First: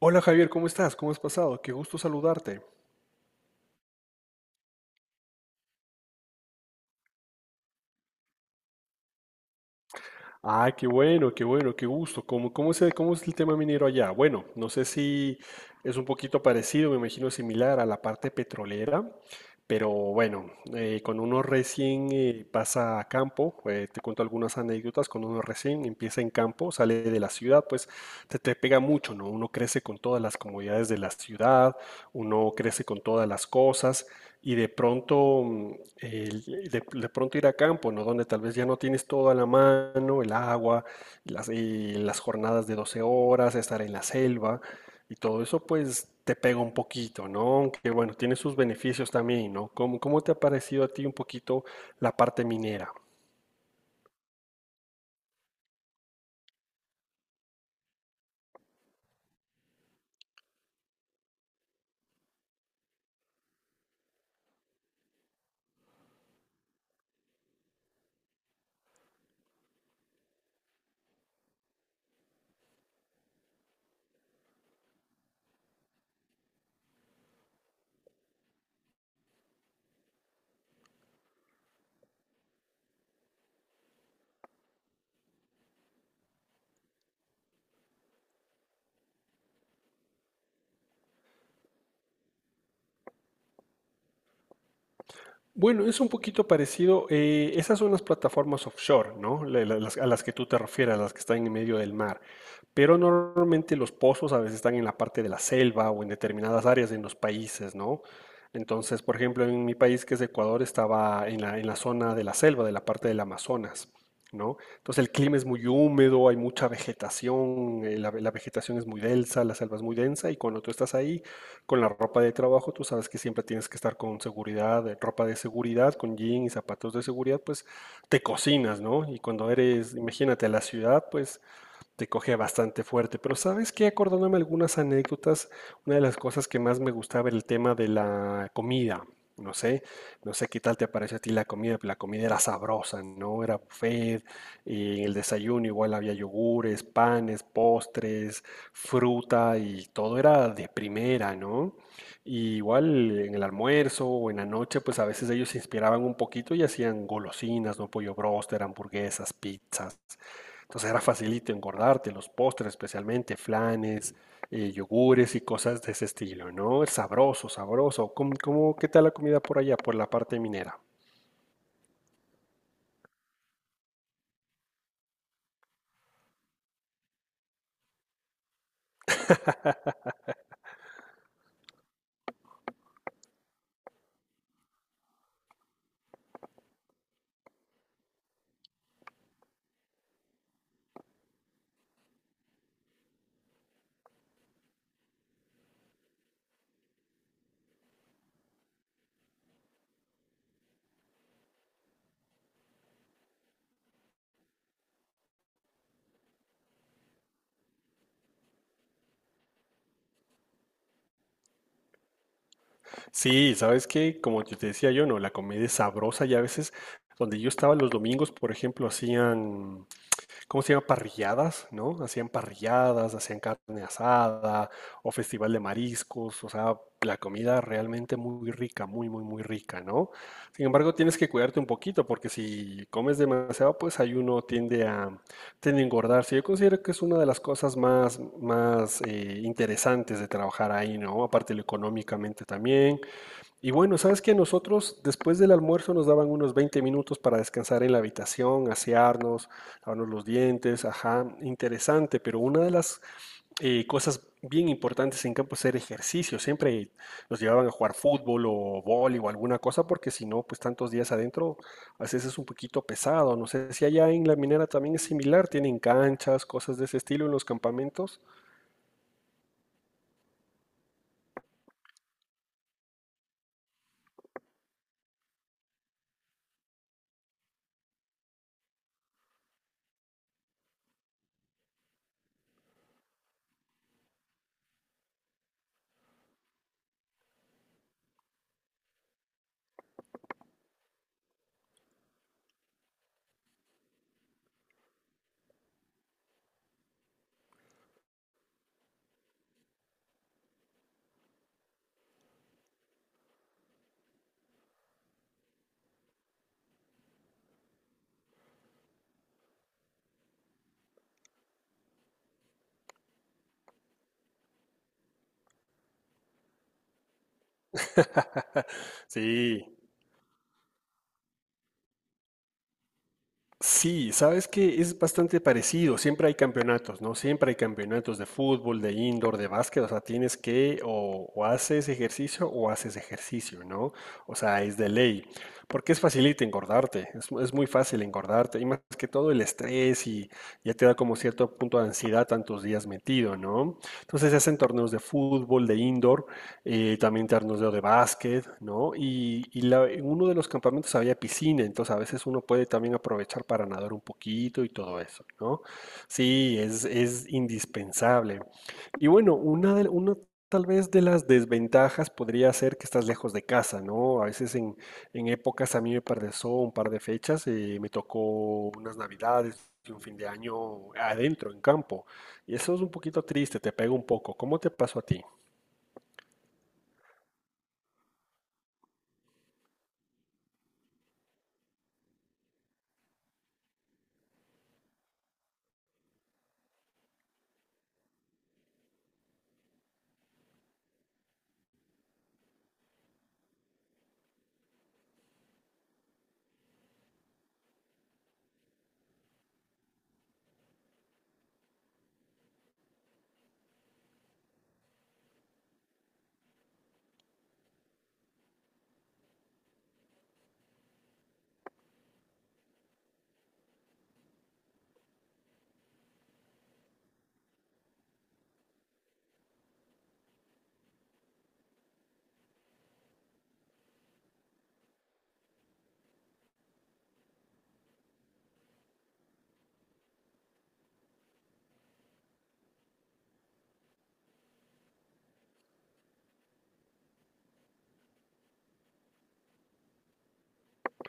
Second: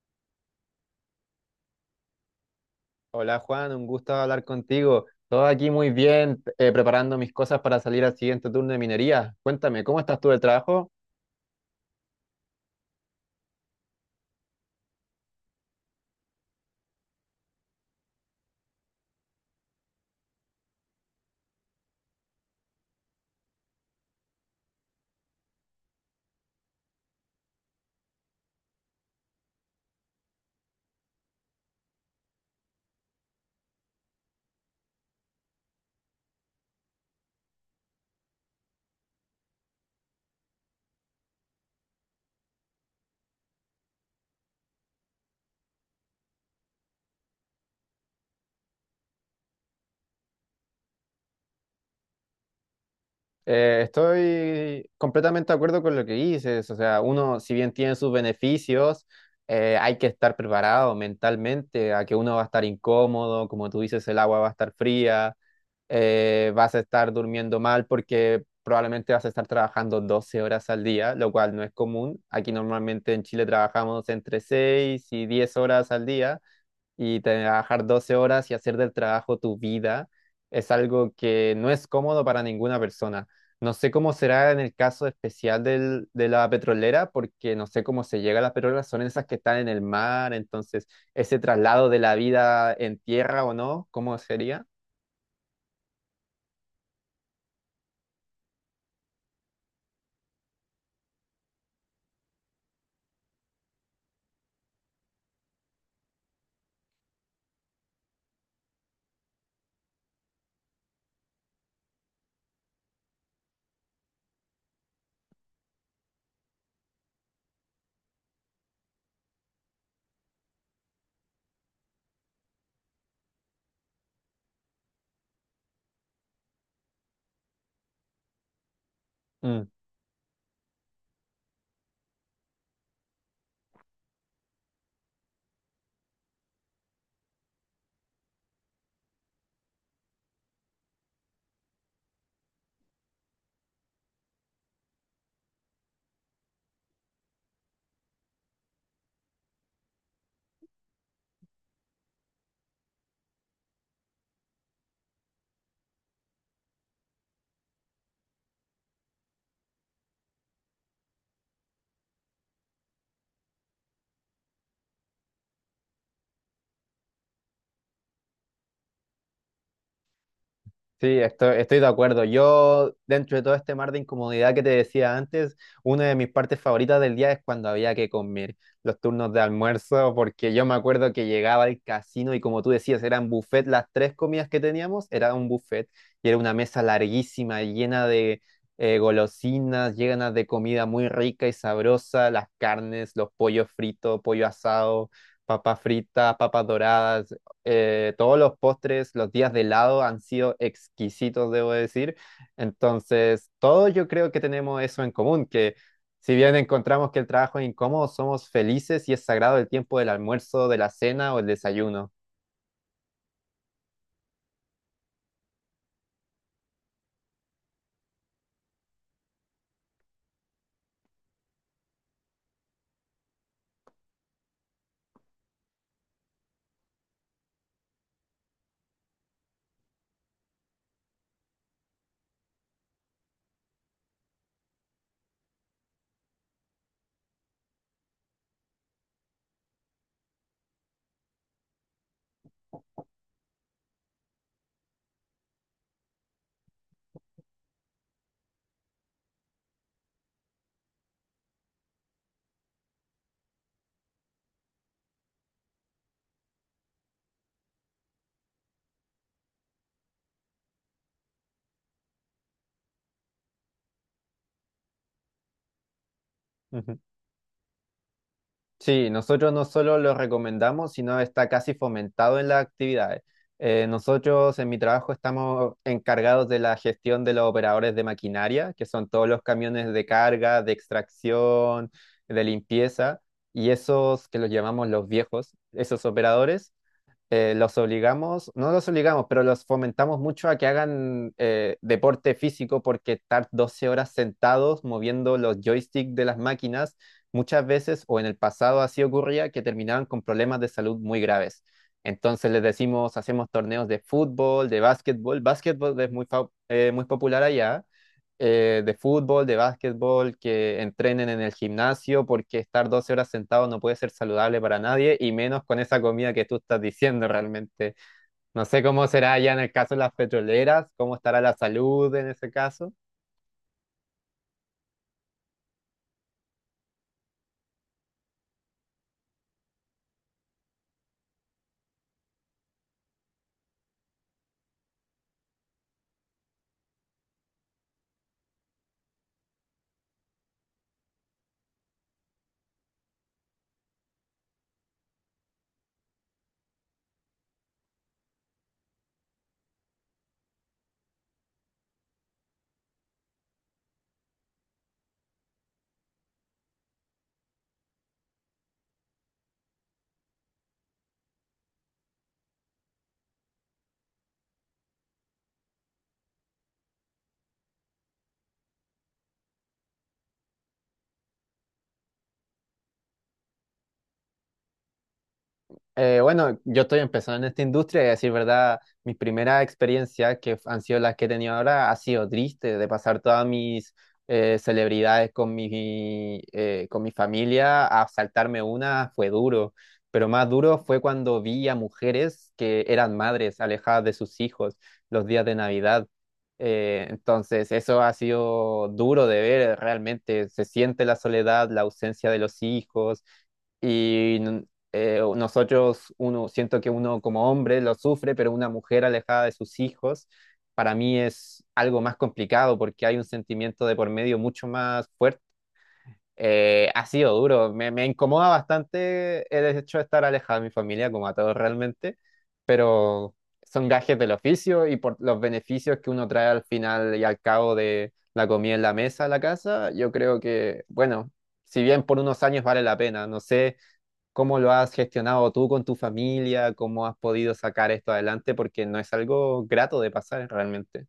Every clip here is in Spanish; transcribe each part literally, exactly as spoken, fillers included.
Hola Javier, ¿cómo estás? ¿Cómo has pasado? Qué gusto saludarte. Hola Juan, un gusto hablar contigo. Todo aquí muy bien, eh, preparando mis cosas para salir al siguiente turno de minería. Cuéntame, ¿cómo estás tú del Ah, qué trabajo? bueno, qué bueno, qué gusto. ¿Cómo, cómo es el, cómo es el tema minero allá? Bueno, no sé si es un poquito parecido, me imagino similar a la parte petrolera, pero bueno, eh, cuando uno recién eh, pasa a campo, eh, te cuento algunas anécdotas, cuando uno recién empieza en campo, sale de la ciudad, pues te, te pega mucho, ¿no? Uno crece con todas las comodidades de la ciudad, uno crece con todas las cosas y de pronto, mm, el- de, de pronto ir a campo, ¿no? Donde tal vez ya no tienes todo a la mano, el agua, las, y las jornadas de doce horas, estar en la selva y todo eso, pues te pega un poquito, ¿no? Aunque bueno, tiene sus beneficios también, ¿no? ¿Cómo, cómo te ha parecido a ti un poquito la parte minera? Eh, estoy completamente de acuerdo con lo que dices. O sea, uno, si bien tiene sus beneficios, eh, hay que estar preparado mentalmente a que uno va a estar incómodo, como tú dices, el agua va a estar fría, eh, vas a estar durmiendo mal porque probablemente vas a estar trabajando doce horas al día, lo cual no es común. Aquí normalmente en Chile trabajamos entre seis y diez horas al día, y trabajar doce horas y hacer del trabajo tu vida es algo que no es cómodo para ninguna persona. No sé cómo será en el caso especial del- de la petrolera, porque no sé cómo se llega a las petroleras, son esas que están en el mar. Entonces ese traslado de la vida en tierra o no, ¿cómo sería? Bueno, es un poquito parecido. eh, esas son las plataformas offshore, ¿no? La- la- las- a las que tú te refieres, las que están en medio del mar. Pero normalmente los pozos a veces están en la parte de la selva o en determinadas áreas en los países, ¿no? Entonces, por ejemplo, en mi país, que es Ecuador, estaba en la, en la zona de la selva, de la parte del Amazonas, ¿no? Entonces el clima es muy húmedo, hay mucha vegetación, eh, la, la vegetación es muy densa, la selva es muy densa y cuando tú estás ahí con la ropa de trabajo, tú sabes que siempre tienes que estar con seguridad, eh, ropa de seguridad, con jean y zapatos de seguridad, pues te cocinas, ¿no? Y cuando eres, imagínate, a la ciudad, pues te coge bastante fuerte. Pero sabes que acordándome algunas anécdotas, una de las cosas que más me gustaba era el tema de la comida. No sé, no sé qué tal te pareció a ti la comida, pero la comida era sabrosa, ¿no? Era buffet, y en el desayuno igual había yogures, panes, postres, fruta y todo era de primera, ¿no? Y igual en el almuerzo o en la noche, pues a veces ellos se inspiraban un poquito y hacían golosinas, ¿no? Pollo bróster, hamburguesas, pizzas. Entonces era facilito engordarte, los postres especialmente, flanes, eh, yogures y cosas de ese estilo, ¿no? Sabroso, sabroso. ¿Cómo, cómo- ¿qué tal la comida por allá, por la parte minera? Sí, estoy, estoy de acuerdo. Yo, dentro de todo este mar de incomodidad que te decía antes, una de mis partes favoritas del día es cuando había que comer los turnos de almuerzo, porque yo me acuerdo que llegaba al casino y como tú decías, eran buffet, las tres comidas que teníamos, era un buffet y era una mesa larguísima, llena de eh, golosinas, llena de comida muy rica y sabrosa, las carnes, los pollos fritos, pollo asado, papas fritas, papas doradas, eh, todos los postres, los días de helado han sido exquisitos, debo decir. Entonces, todos yo creo que tenemos eso en común, que si bien encontramos que el trabajo es incómodo, somos felices y es sagrado el tiempo del almuerzo, de la cena o el desayuno. Sí, ¿sabes que como yo te decía? Yo, no, la comida es sabrosa y a veces donde yo estaba los domingos, por ejemplo, hacían... ¿Cómo se llama? Parrilladas, ¿no? Hacían parrilladas, hacían carne asada o festival de mariscos, o sea, la comida realmente muy rica, muy, muy, muy rica, ¿no? Sin embargo, tienes que cuidarte un poquito porque si comes demasiado, pues ahí uno tiende a, tiende a engordarse. Yo considero que es una de las cosas más, más eh, interesantes de trabajar ahí, ¿no? Aparte lo económicamente también, y bueno, sabes que nosotros después del almuerzo nos daban unos veinte minutos para descansar en la habitación, asearnos, lavarnos los dientes, ajá, interesante, pero una de las eh, cosas bien importantes en campo es hacer ejercicio, siempre nos llevaban a jugar fútbol o vóley o alguna cosa, porque si no, pues tantos días adentro a veces es un poquito pesado, no sé si allá en la minera también es similar, tienen canchas, cosas de ese estilo en los campamentos. Sí, nosotros no solo lo recomendamos, sino está casi fomentado en las actividades. Eh, nosotros en mi trabajo estamos encargados de la gestión de los operadores de maquinaria, que son todos los camiones de carga, de extracción, de limpieza, y esos que los llamamos los viejos, esos operadores, eh, los obligamos, no los obligamos, pero los fomentamos mucho a que hagan eh, deporte físico, porque estar doce horas sentados moviendo los joysticks de las máquinas, muchas veces o en el pasado así ocurría, que terminaban con problemas de salud muy graves. Entonces les decimos, hacemos torneos de fútbol, de básquetbol. Básquetbol es muy, fa- eh, muy popular allá, eh, de fútbol, de básquetbol, que entrenen en el gimnasio, porque estar doce horas sentado no puede ser saludable para nadie, y menos con esa comida que tú estás diciendo realmente. No sé cómo será ya en Sí. el caso de las petroleras, cómo estará la salud en ese caso. Sí, sabes que es bastante parecido. Siempre hay campeonatos, ¿no? Siempre hay campeonatos de fútbol, de indoor, de básquet. O sea, tienes que o, o haces ejercicio o haces ejercicio, ¿no? O sea, es de ley. Porque es facilita engordarte. Es, mu- es muy fácil engordarte. Y más que todo el estrés y ya te da como cierto punto de ansiedad tantos días metido, ¿no? Entonces se hacen torneos de fútbol, de indoor eh, también torneo de básquet, ¿no? Y, y la- en uno de los campamentos había piscina, entonces a veces uno puede también aprovechar para nadar un poquito y todo eso, ¿no? Sí, es, es indispensable. Y bueno, una, de, una tal vez de las desventajas podría ser que estás lejos de casa, ¿no? A veces en, en épocas, a mí me pasó un par de fechas, eh, me tocó unas navidades y un fin de año adentro, en campo. Y eso es un poquito triste, te pega un poco. ¿Cómo te pasó a ti? Eh, bueno, yo estoy empezando en esta industria y a decir verdad, mis primeras experiencias que han sido las que he tenido ahora ha sido triste. De pasar todas mis eh, celebridades con mi, eh, con mi familia a saltarme una fue duro, pero más duro fue cuando vi a mujeres que eran madres alejadas de sus hijos los días de Navidad. Eh, entonces, eso ha sido duro de ver, realmente se siente la soledad, la ausencia de los hijos. Y n- eh, Nosotros, uno, siento que uno como hombre lo sufre, pero una mujer alejada de sus hijos, para mí es algo más complicado porque hay un sentimiento de por medio mucho más fuerte. Eh, ha sido duro, me, me incomoda bastante el hecho de estar alejado de mi familia, como a todos realmente, pero son gajes del oficio, y por los beneficios que uno trae al final y al cabo de la comida en la mesa, a la casa, yo creo que, bueno, si bien por unos años vale la pena, no sé. ¿Cómo lo has gestionado tú con tu familia? ¿Cómo has podido sacar esto adelante? Porque no es algo grato de pasar realmente.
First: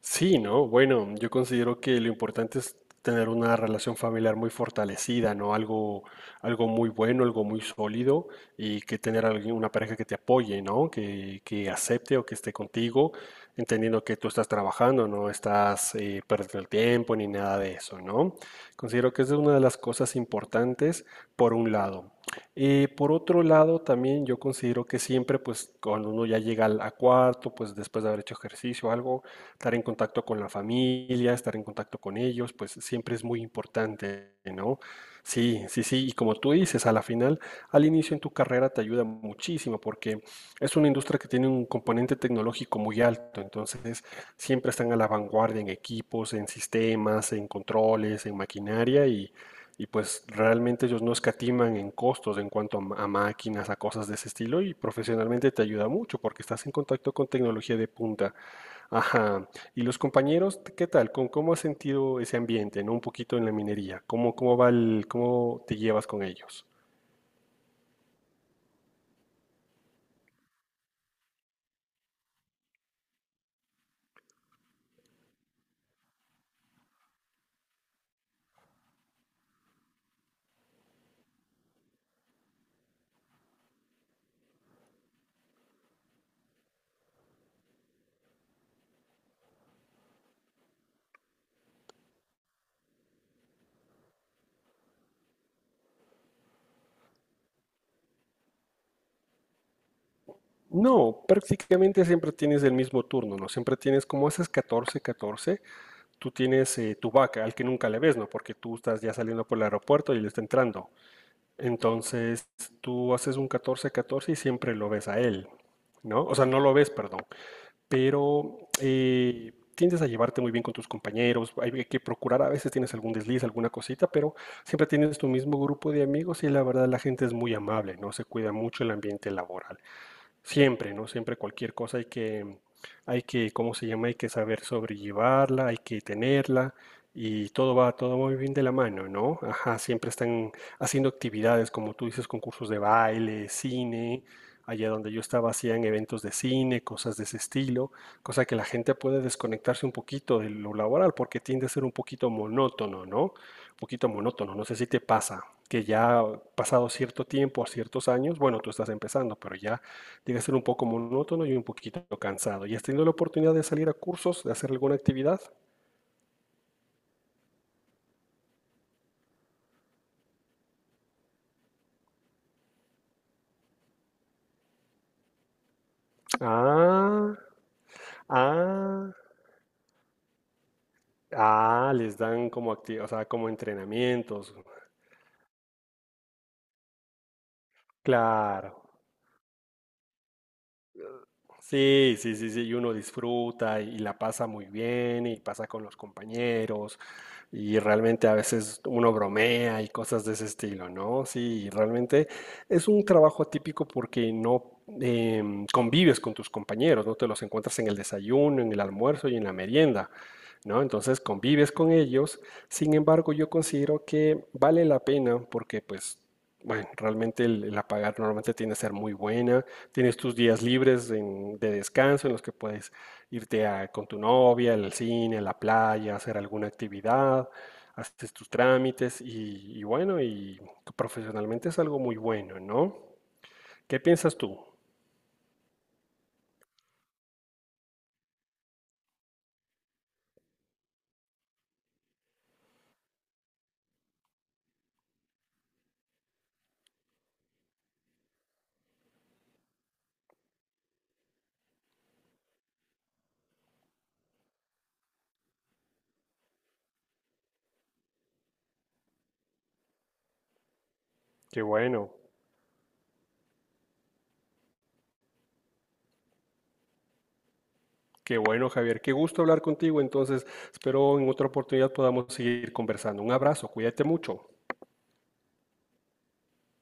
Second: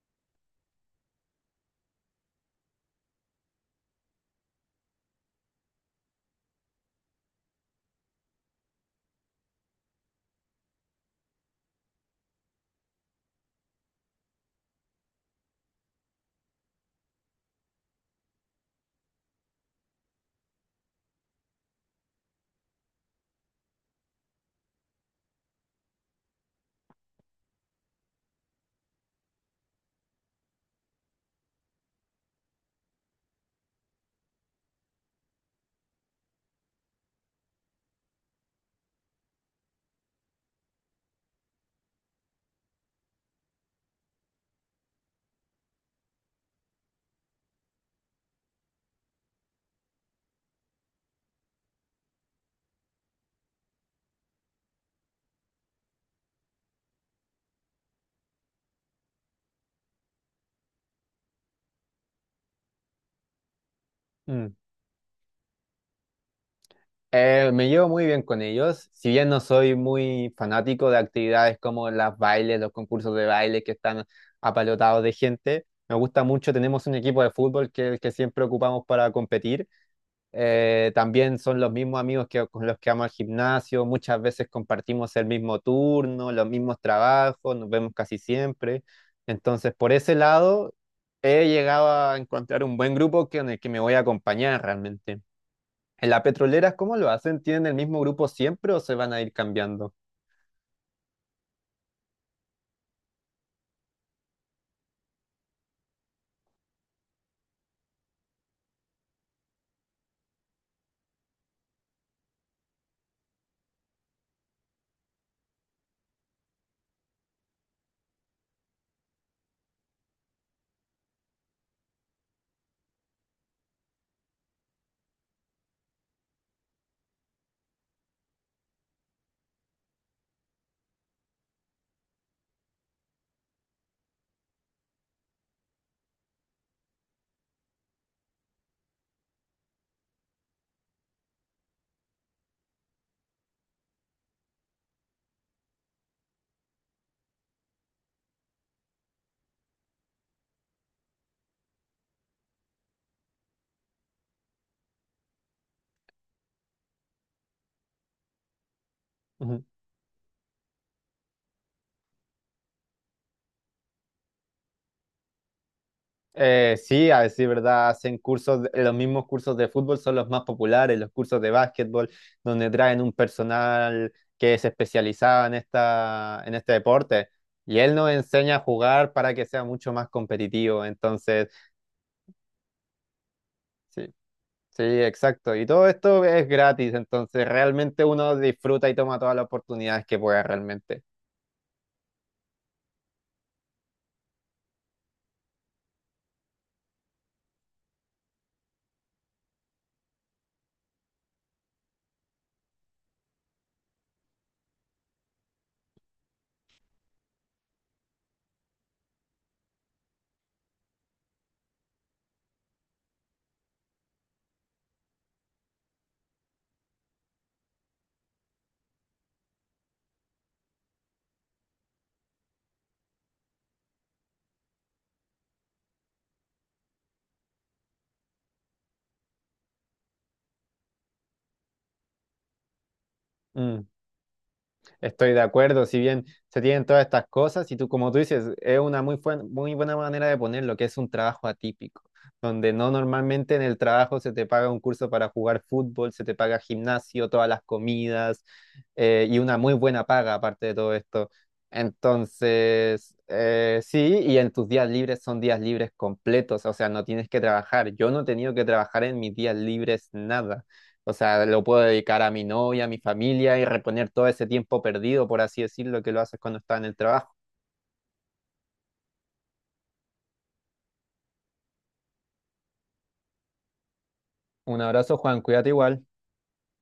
Sí, ¿no? Bueno, yo considero que lo importante es tener una relación familiar muy fortalecida, ¿no? Algo, algo muy bueno, algo muy sólido y que tener alguien, una pareja que te apoye, ¿no? Que, que acepte o que esté contigo, entendiendo que tú estás trabajando, no estás eh, perdiendo el tiempo ni nada de eso, ¿no? Considero que esa es una de las cosas importantes por un lado. Eh, por otro lado, también yo considero que siempre, pues, cuando uno ya llega al a cuarto, pues, después de haber hecho ejercicio o algo, estar en contacto con la familia, estar en contacto con ellos, pues siempre es muy importante, ¿no? Sí, sí, sí, y como tú dices, a la final, al inicio en tu carrera te ayuda muchísimo porque es una industria que tiene un componente tecnológico muy alto, entonces siempre están a la vanguardia en equipos, en sistemas, en controles, en maquinaria y, y pues realmente ellos no escatiman en costos en cuanto a, ma- a máquinas, a cosas de ese estilo y profesionalmente te ayuda mucho porque estás en contacto con tecnología de punta. Ajá. ¿Y los compañeros, t- qué tal? ¿Cómo, cómo has sentido ese ambiente, ¿no? Un poquito en la minería. ¿Cómo, Mm. cómo va el, cómo te llevas con ellos? Eh, me llevo muy bien con ellos, si bien no soy muy fanático de actividades como las bailes, los concursos de baile que están apalotados de gente. Me gusta mucho, tenemos un equipo de fútbol que es el que siempre ocupamos para competir. Eh, también son los mismos amigos que, con los que vamos al gimnasio, muchas veces compartimos el mismo turno, los mismos trabajos, nos vemos casi siempre. Entonces, por ese lado, he llegado a encontrar un buen grupo que, en el que me voy a acompañar realmente. ¿En la petrolera cómo lo hacen? ¿Tienen el mismo grupo siempre o se van a ir cambiando? No, prácticamente siempre tienes el mismo turno, ¿no? Siempre tienes, como haces catorce catorce. Tú tienes eh, tu vaca, al que nunca le ves, ¿no? Porque tú estás ya saliendo por el aeropuerto y él está entrando. Entonces, tú haces un catorce catorce y siempre lo ves a él, ¿no? O sea, no lo ves, perdón. Pero eh, tiendes a llevarte muy bien con tus compañeros, hay que procurar, a veces tienes algún desliz, alguna cosita, pero siempre tienes tu mismo grupo de amigos y la verdad la gente es muy amable, ¿no? Se cuida mucho el ambiente laboral. Siempre, ¿no? Siempre cualquier cosa hay que, hay que, ¿cómo se llama? Hay que saber sobrellevarla, hay que tenerla y todo va, todo muy bien de la mano, ¿no? Ajá, siempre están haciendo actividades, como tú dices, concursos de baile, cine. Allá donde yo estaba hacían eventos de cine, cosas de ese estilo, cosa que la gente puede desconectarse un poquito de lo laboral porque tiende a ser un poquito monótono, ¿no? Un poquito monótono, no sé si te pasa, que ya pasado cierto tiempo, ciertos años, bueno, tú estás empezando, pero ya llega a ser un poco monótono y un poquito cansado. ¿Y has tenido la oportunidad de salir a cursos, de hacer alguna actividad? Eh, sí, a decir verdad, hacen cursos, de- los mismos cursos de fútbol son los más populares, los cursos de básquetbol, donde traen un personal que es especializado en esta, en este deporte, Ah, y él nos enseña a jugar ah, para que sea mucho más competitivo. Entonces, ah, les dan como acti- o sea, como sí, entrenamientos. sí, exacto, y todo esto es gratis, entonces realmente uno Claro. disfruta y toma todas las oportunidades que pueda realmente. Sí, sí, sí, sí, y uno disfruta y la pasa muy bien y pasa con los compañeros y realmente a veces uno bromea y cosas de ese estilo, ¿no? Sí, y realmente es un trabajo atípico porque no em, convives con tus compañeros, no te los encuentras en el desayuno, en el almuerzo y en la merienda, ¿no? Entonces convives con ellos, sin embargo yo considero que vale la pena porque pues... Bueno, realmente el, la paga normalmente tiende a ser muy buena. Tienes tus días libres en- de descanso en los que puedes irte a- con tu novia al cine, a la playa, hacer alguna actividad, haces tus trámites y, y bueno, y profesionalmente es algo muy bueno, ¿no? Mm. ¿Qué piensas tú? Estoy de acuerdo, si bien se tienen todas estas cosas, y tú, como tú dices, es una muy, buen- muy buena manera de ponerlo, que es un trabajo atípico, donde no normalmente en el trabajo se te paga un curso para jugar fútbol, se te paga gimnasio, todas las comidas, eh, y una muy buena paga aparte de todo esto. Entonces, eh, sí, y en tus días libres son días libres completos, o sea, no tienes que trabajar. Yo no he tenido que trabajar en mis días libres nada. O sea, Qué lo puedo bueno, dedicar a mi novia, a mi familia y reponer todo ese tiempo perdido, por así decirlo, que lo haces cuando estás en el trabajo. qué bueno, Javier. Qué gusto hablar contigo. Entonces, espero en otra oportunidad podamos seguir conversando. Un abrazo, cuídate mucho. Un abrazo, Juan, cuídate igual.